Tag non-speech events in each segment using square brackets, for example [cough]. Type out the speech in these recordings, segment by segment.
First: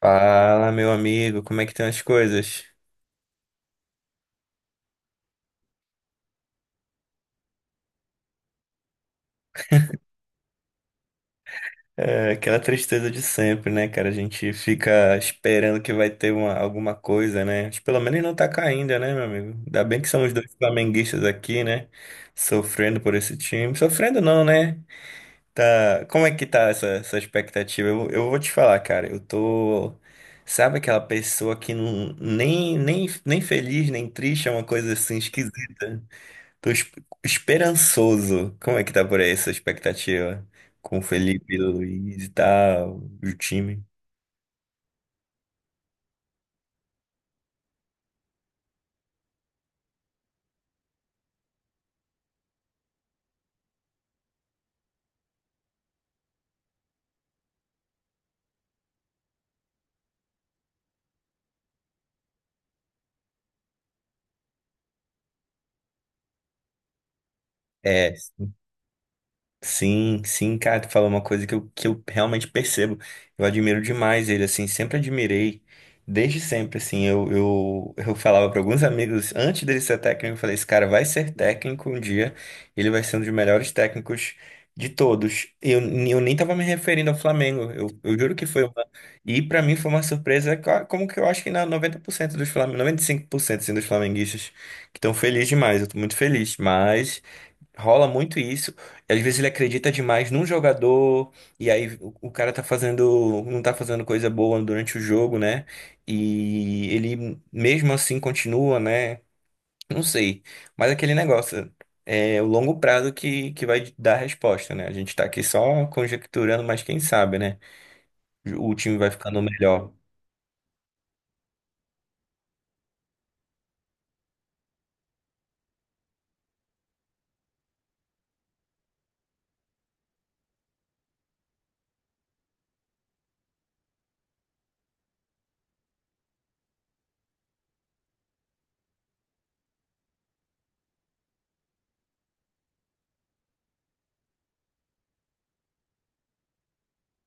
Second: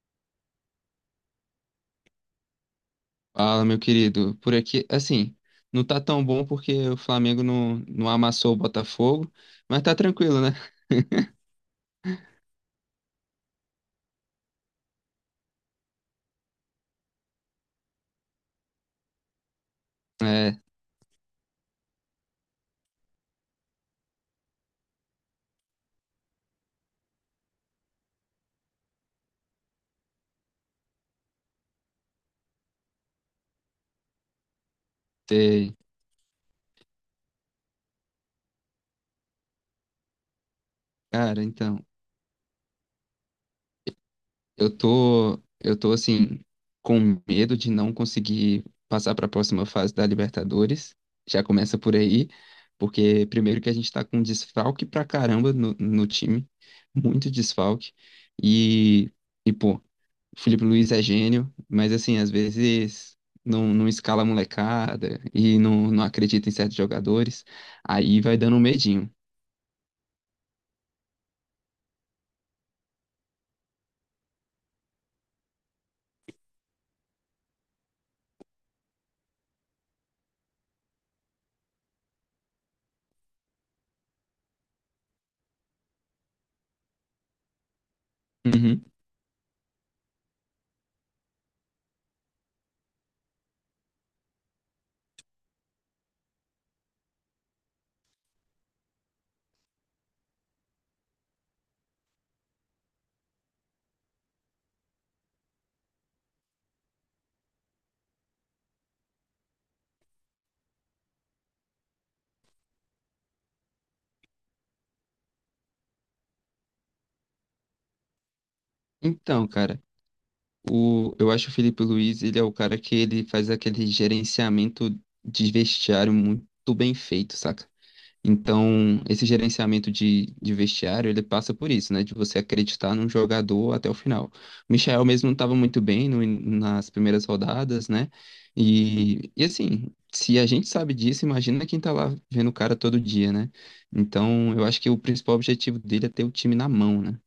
Fala, meu amigo, como é que estão as coisas? Fala, meu querido. Por aqui, assim, não tá tão bom porque o Flamengo não amassou o Botafogo, mas tá tranquilo, né? É aquela tristeza de sempre, né, cara? A gente fica esperando que vai ter alguma coisa, né? Mas pelo menos não tá caindo, né, meu amigo? Ainda bem que são os dois É, flamenguistas aqui, né? Sofrendo por esse time. Sofrendo não, né? Tá... Como é que tá essa expectativa? Eu vou te falar, cara, eu tô... Sabe aquela pessoa que nem feliz, nem triste, é uma coisa assim sei. esquisita. Tô es- Esperançoso. Como é que tá por aí essa expectativa? Com o Cara, Felipe então, Luiz e tal, o time? eu tô, eu tô assim, com medo de não conseguir passar para a próxima fase da Libertadores. Já começa por aí, porque primeiro que a gente tá com desfalque pra caramba no time, muito desfalque. E, e pô, Felipe Luiz é gênio, mas assim, às vezes não escala a molecada e não acredita em certos jogadores, É. aí vai dando um medinho. Sim, sim, cara, tu falou uma coisa que eu realmente percebo. Eu admiro demais ele, assim, sempre admirei, desde sempre, assim. Eu falava para alguns amigos, antes dele ser técnico, eu falei: esse cara vai ser técnico um dia, ele vai ser um dos melhores técnicos de todos. Eu nem tava me referindo ao Flamengo, eu juro que foi Uhum. uma. E para mim foi uma surpresa, como que eu acho que na 90% dos Flamengo, 95% assim, dos flamenguistas que estão felizes demais, eu tô muito feliz, mas. Rola muito isso. E às vezes ele acredita demais num jogador, e aí o cara tá fazendo, não tá fazendo coisa boa durante o jogo, né? E ele mesmo assim continua, né? Não sei. Mas aquele negócio é o longo prazo que vai dar a resposta, né? A gente tá aqui só conjecturando, mas quem sabe, né? O time vai ficando Então, cara, melhor. Eu acho o Felipe Luiz, ele é o cara que ele faz aquele gerenciamento de vestiário muito bem feito, saca? Então, esse gerenciamento de vestiário, ele passa por isso, né? De você acreditar num jogador até o final. O Michael mesmo não estava muito bem no nas primeiras rodadas, né? E assim, se a gente sabe disso, imagina quem tá lá vendo o cara todo dia, né? Então, eu acho que o principal objetivo dele é ter o time na mão, né?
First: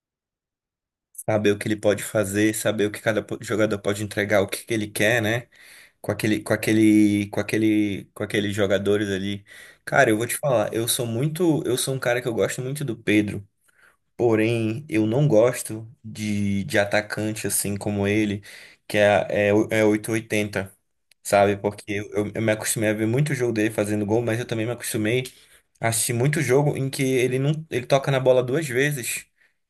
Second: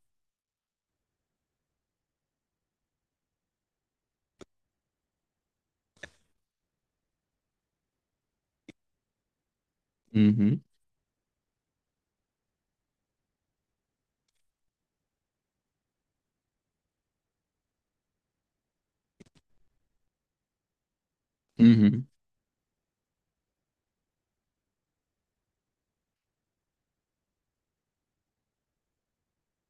Saber o que ele pode fazer, saber o que jogador pode entregar, o que que ele quer, né? Com aqueles jogadores ali. Cara, eu vou te Uhum, falar, eu sou muito, eu sou um cara que eu gosto muito do Pedro, porém eu não gosto de atacante assim como ele, que é, é, o- é 880, sabe? Porque uhum. eu, eu eu me acostumei a ver muito jogo dele fazendo gol, mas eu também me acostumei a assistir muito jogo em que ele não, ele toca na bola duas vezes.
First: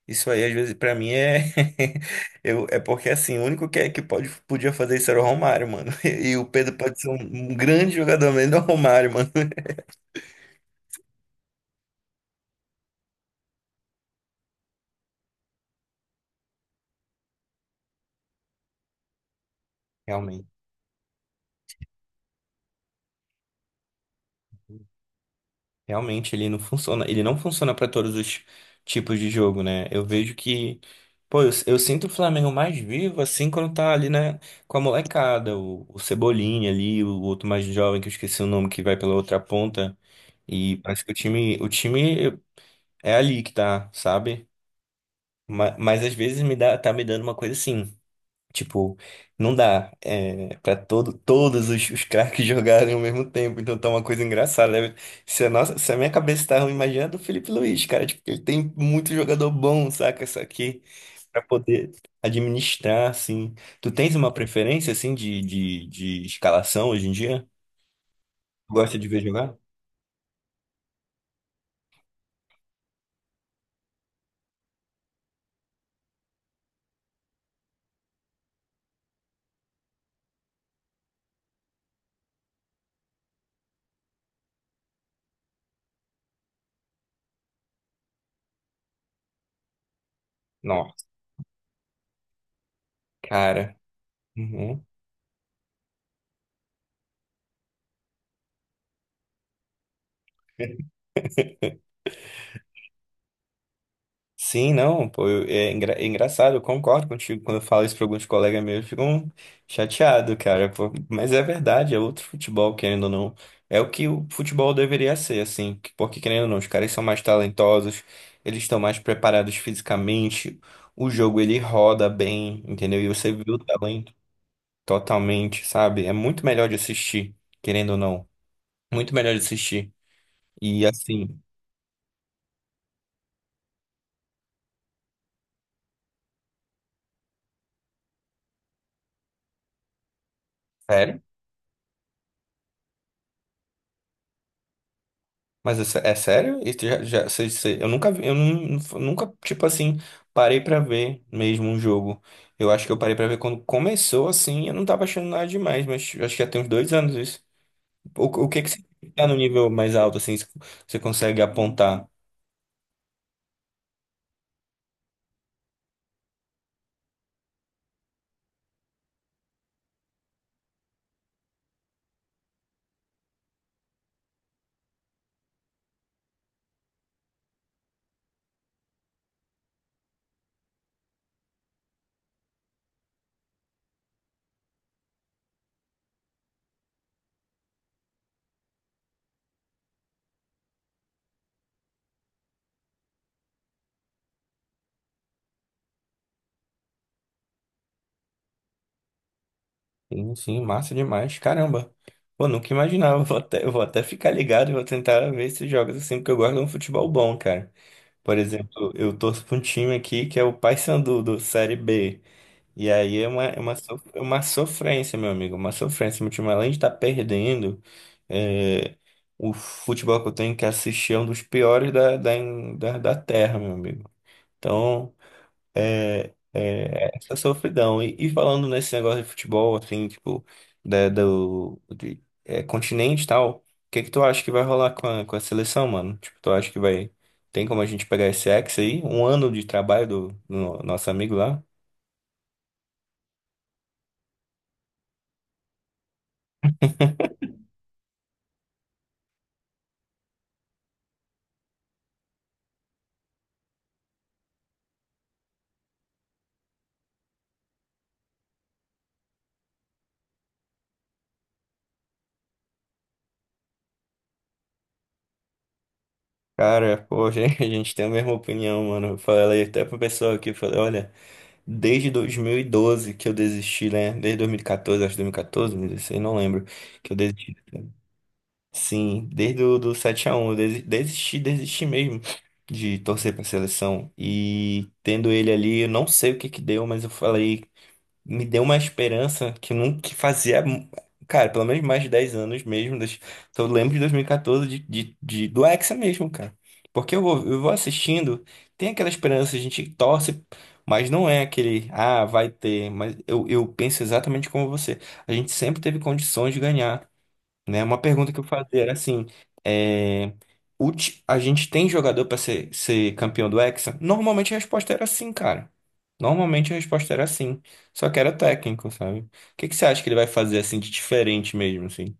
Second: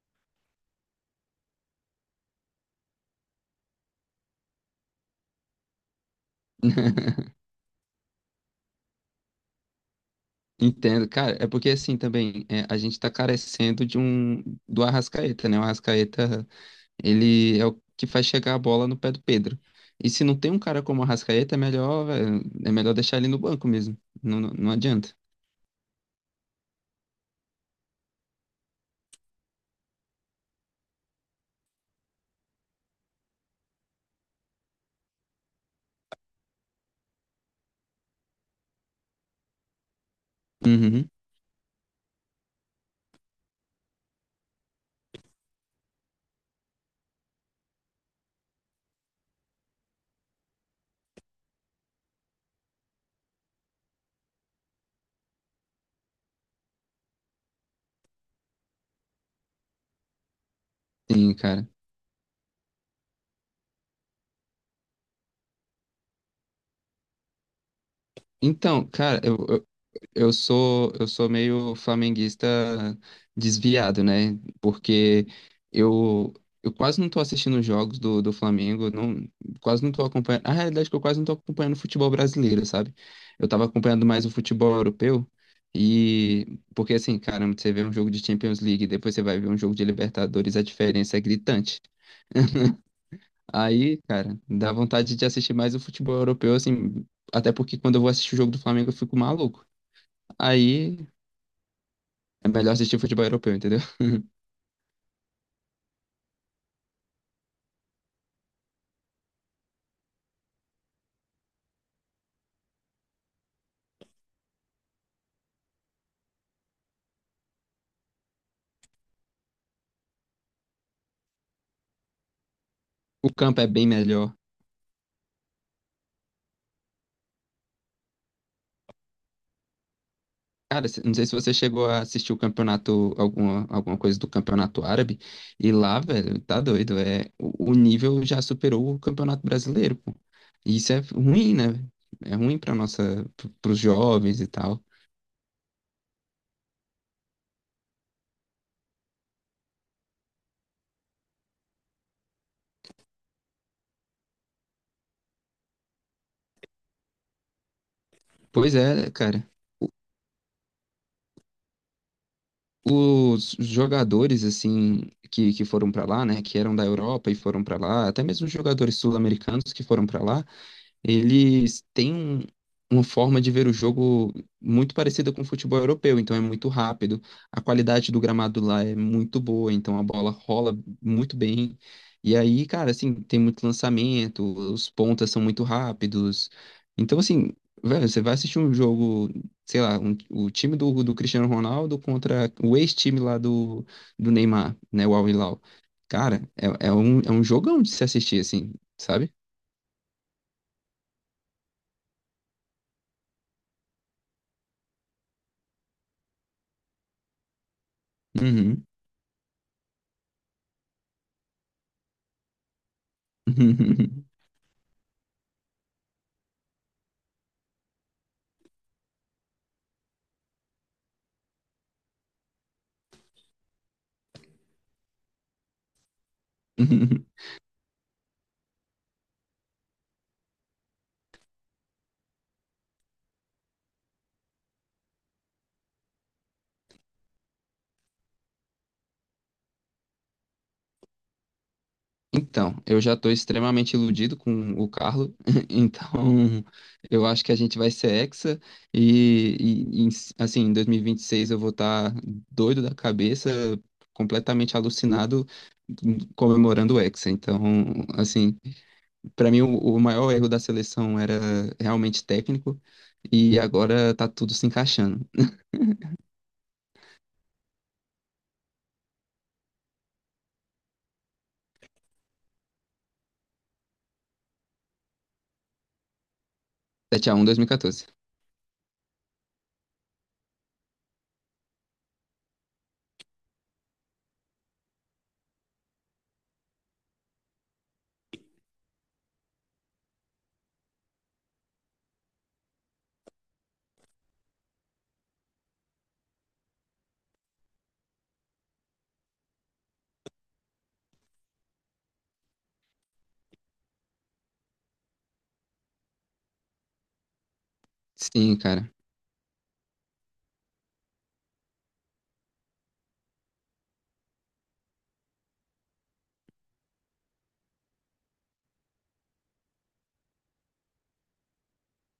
Isso aí, às vezes, pra mim é. [laughs] É porque, assim, o único que pode, podia fazer isso era o Romário, mano. [laughs] E o Pedro pode ser [laughs] um grande jogador, mas não é o Romário, mano. Entendo, cara, é porque assim também é, a gente tá carecendo de um do Arrascaeta, né? O Arrascaeta ele é o que faz chegar a bola no pé do Pedro. E se não Realmente. tem um cara como o Arrascaeta, é melhor, velho, é melhor deixar ele no banco mesmo. Não, não, não adianta. Realmente ele não funciona para todos os tipos de jogo, né? Eu vejo que, pô, eu sinto o Flamengo mais vivo assim quando tá ali, né, com a molecada, o Cebolinha ali, o outro mais jovem que eu esqueci o nome que vai pela outra ponta e parece Uhum, que o time é ali que tá, sabe? Mas, às vezes me dá, tá me dando uma coisa assim. Tipo, não dá é, para todos os craques [laughs] jogarem ao mesmo tempo. Então tá uma coisa engraçada, né? Se a, nossa, se a minha cabeça tá ruim, imagina a do Felipe Luiz, cara. Tipo, ele tem muito jogador bom, saca? Isso aqui, sim, pra cara. poder administrar, assim. Tu tens uma preferência, assim, de escalação hoje em dia? Tu Então, gosta de ver cara, jogar? eu, eu sou meio flamenguista desviado, né? Porque eu eu quase não tô assistindo os jogos do Flamengo, não, quase não tô acompanhando. A realidade é que eu quase não tô acompanhando o futebol brasileiro, sabe? Eu tava acompanhando mais o futebol europeu e porque assim, caramba, você vê um jogo de Champions League, depois você vai ver um jogo de Libertadores, a Nossa, diferença é gritante. [laughs] cara. Aí, cara, dá Uhum. vontade de assistir mais o futebol europeu, assim, até porque quando eu vou assistir o jogo do Flamengo eu fico maluco. Aí é melhor assistir futebol europeu, entendeu? Sim, não, pô, é engraçado, eu concordo contigo. Quando eu falo isso para alguns colegas meus, ficam chateados, cara, pô, mas é verdade, é outro futebol, querendo ou não. É o que o futebol deveria ser, assim, porque querendo ou não, os caras são mais talentosos, eles estão mais preparados fisicamente, o jogo ele roda bem, entendeu? E O você vê o campo é bem talento melhor. totalmente, sabe? É muito melhor de assistir, querendo ou não, muito melhor de assistir. E Cara, não sei se assim. você chegou a assistir o campeonato, alguma, alguma coisa do campeonato árabe, e lá, velho, tá doido, é, o nível já superou o campeonato brasileiro, pô. E isso é Sério? ruim, né? É ruim para nossa, para os jovens e tal. É sério? Eu nunca vi, nunca, tipo assim, parei pra ver mesmo um jogo. Eu acho que eu parei pra ver quando começou assim, eu não tava achando nada demais, mas acho que já tem uns dois anos isso. O que que Pois você é, tá no cara. nível mais alto, assim, você consegue apontar? Os jogadores, assim, que foram para lá, né, que eram da Europa e foram para lá, até mesmo os jogadores sul-americanos que foram para lá, eles têm uma forma de ver o jogo muito parecida com o futebol europeu, então é muito rápido. A qualidade do gramado lá é muito boa, então a bola rola muito bem. E aí, cara, assim, tem muito lançamento, os pontas são muito rápidos. Então, assim, velho, você vai assistir um jogo, sei lá, o time do Cristiano Ronaldo contra o ex-time lá do, do Neymar, né, o Al Hilal. Cara, é, é um jogão de se assistir, assim, sabe? Sim, sim, massa demais, caramba. Pô, nunca imaginava, [laughs] eu vou até ficar ligado e vou tentar ver esses jogos assim, porque eu gosto de um futebol bom, cara. Por Uhum. exemplo, eu torço pra um time aqui que é o Paysandu, do Série B. E aí é é [laughs] uma sofrência, meu amigo, uma sofrência. Meu time, além de estar perdendo, é, o futebol que eu tenho que assistir é um dos piores da terra, meu amigo. Então, é, é essa [laughs] sofridão. E falando nesse negócio de futebol, assim, tipo, da, do de, é, continente e tal, o que que tu acha que vai rolar com com a seleção, mano? Tipo, tu acha que vai... Tem como a gente pegar esse ex aí? Um ano de trabalho do nosso amigo lá? Então, eu já estou extremamente iludido com o Carlo, [laughs] então eu acho que a gente vai ser hexa e, e- e, assim, em 2026 eu vou estar doido da cabeça, completamente alucinado, comemorando o hexa. Então, assim, para mim o maior erro da seleção era realmente técnico e agora tá tudo se encaixando. Cara, pô, [laughs] a gente tem a mesma opinião, mano. Eu falei até pro pessoal aqui, eu falei, olha, desde 2012 que eu desisti, né? Desde 2014, acho que dois mil e 2016, não lembro, que eu 7x1 desisti, né? 2014. Sim, desde o do 7x1, desisti, desisti mesmo de torcer pra seleção. E tendo ele ali, eu não sei o que que deu, mas eu falei, me deu uma esperança que nunca que fazia, cara, pelo menos mais de 10 anos mesmo. Das, então eu lembro de 2014 do Hexa mesmo, cara. Eu vou assistindo, tem aquela esperança, a gente torce, mas não é aquele, ah, vai ter. Eu penso exatamente como você. A gente sempre teve condições de ganhar, né? Uma pergunta que eu Sim, fazia cara. era assim, é, a gente tem jogador para ser, ser campeão do Hexa? Normalmente a resposta era sim, cara. Normalmente a resposta era sim, só que era técnico, sabe? O que que você acha que ele vai fazer assim de diferente mesmo, assim?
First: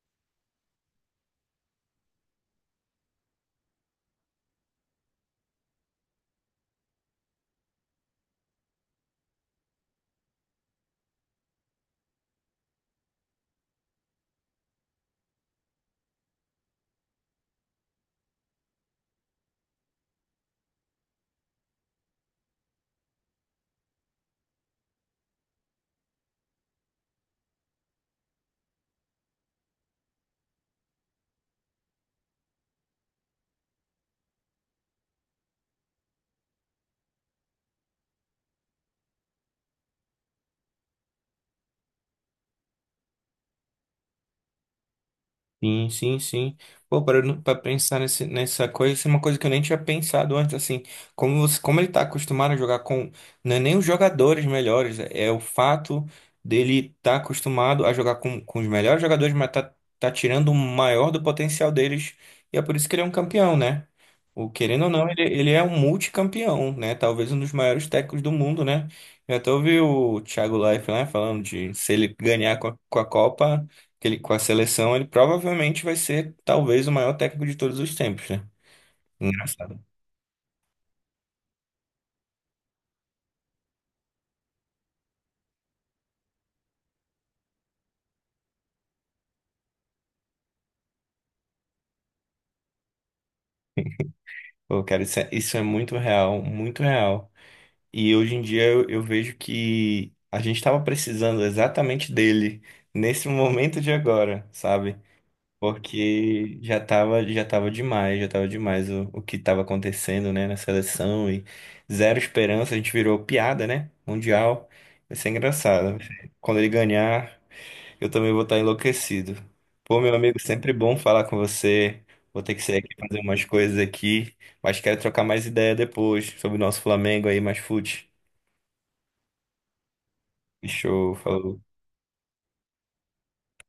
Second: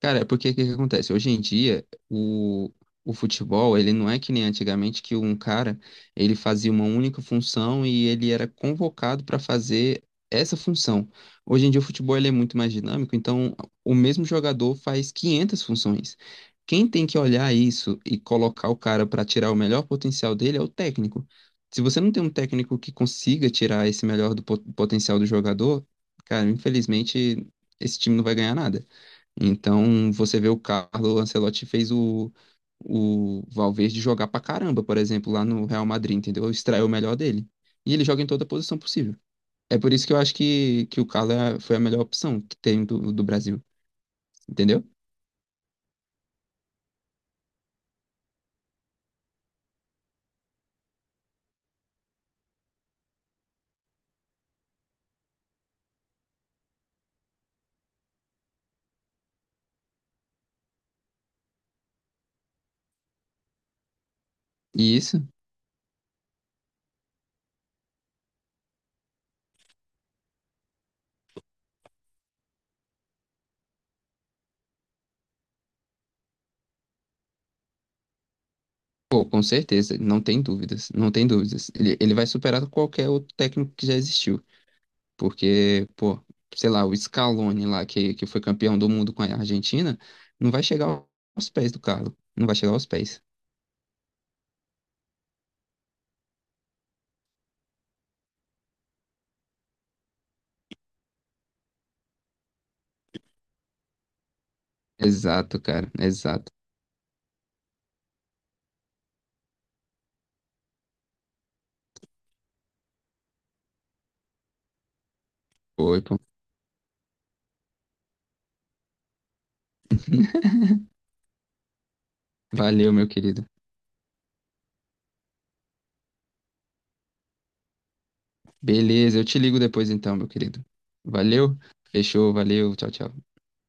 Cara, é porque o que que acontece? Hoje em dia, o futebol, ele não é que nem antigamente que um cara, ele fazia uma única função e ele era convocado para fazer essa função. Hoje em dia o futebol ele é muito mais dinâmico, então o mesmo jogador faz 500 funções. Quem tem que olhar isso e colocar o cara para tirar o melhor potencial dele é o técnico. Se você não tem um técnico que consiga tirar esse melhor do potencial do jogador, cara, infelizmente esse time não vai ganhar nada. Então, você vê o Carlo Ancelotti fez o Valverde jogar pra caramba, por exemplo, lá no Real Madrid, entendeu? Extraiu o melhor dele. E ele joga em toda posição possível. É por isso que eu acho que o foi a melhor opção que tem do Brasil, entendeu? Sim, sim, sim. Pô, para para pensar nessa coisa, isso é uma coisa que eu nem tinha pensado antes, assim, como você, como ele tá acostumado a jogar com, não é nem os jogadores melhores, é o fato dele tá acostumado a jogar com os melhores jogadores, mas tá tirando o maior do potencial deles, e é por isso que ele é um campeão, né? O, querendo ou E não, isso, ele é um multicampeão, né? Talvez um dos maiores técnicos do mundo, né? Eu até ouvi o Thiago Leifert, né, falando de se ele ganhar com com a Copa com a seleção, ele provavelmente vai ser talvez o maior técnico de todos os tempos, né? pô, com Engraçado. certeza, não tem dúvidas, não tem dúvidas. Ele vai superar qualquer outro técnico que já existiu, porque, pô, sei lá, o Scaloni lá, que foi campeão do mundo com a Argentina, não vai chegar aos pés do Carlo, não vai chegar aos pés. Pô, cara, isso é muito real, muito real. E hoje em dia eu vejo que a gente estava precisando exatamente dele nesse [laughs] momento de agora, sabe? Exato, cara. Exato. Porque já tava demais o que estava acontecendo, né, na seleção e zero esperança, a gente virou piada, né? Mundial. Vai ser engraçado. Foi, pô. Quando ele ganhar. Eu também vou estar enlouquecido. Pô, meu amigo, sempre bom [laughs] falar com você. Vou ter que sair Valeu, aqui meu fazer umas querido. coisas aqui, mas quero trocar mais ideia depois sobre o nosso Flamengo aí, mais fute. Beleza, eu te ligo depois então, meu querido. Show, Valeu. falou. Fechou, valeu. Tchau, tchau.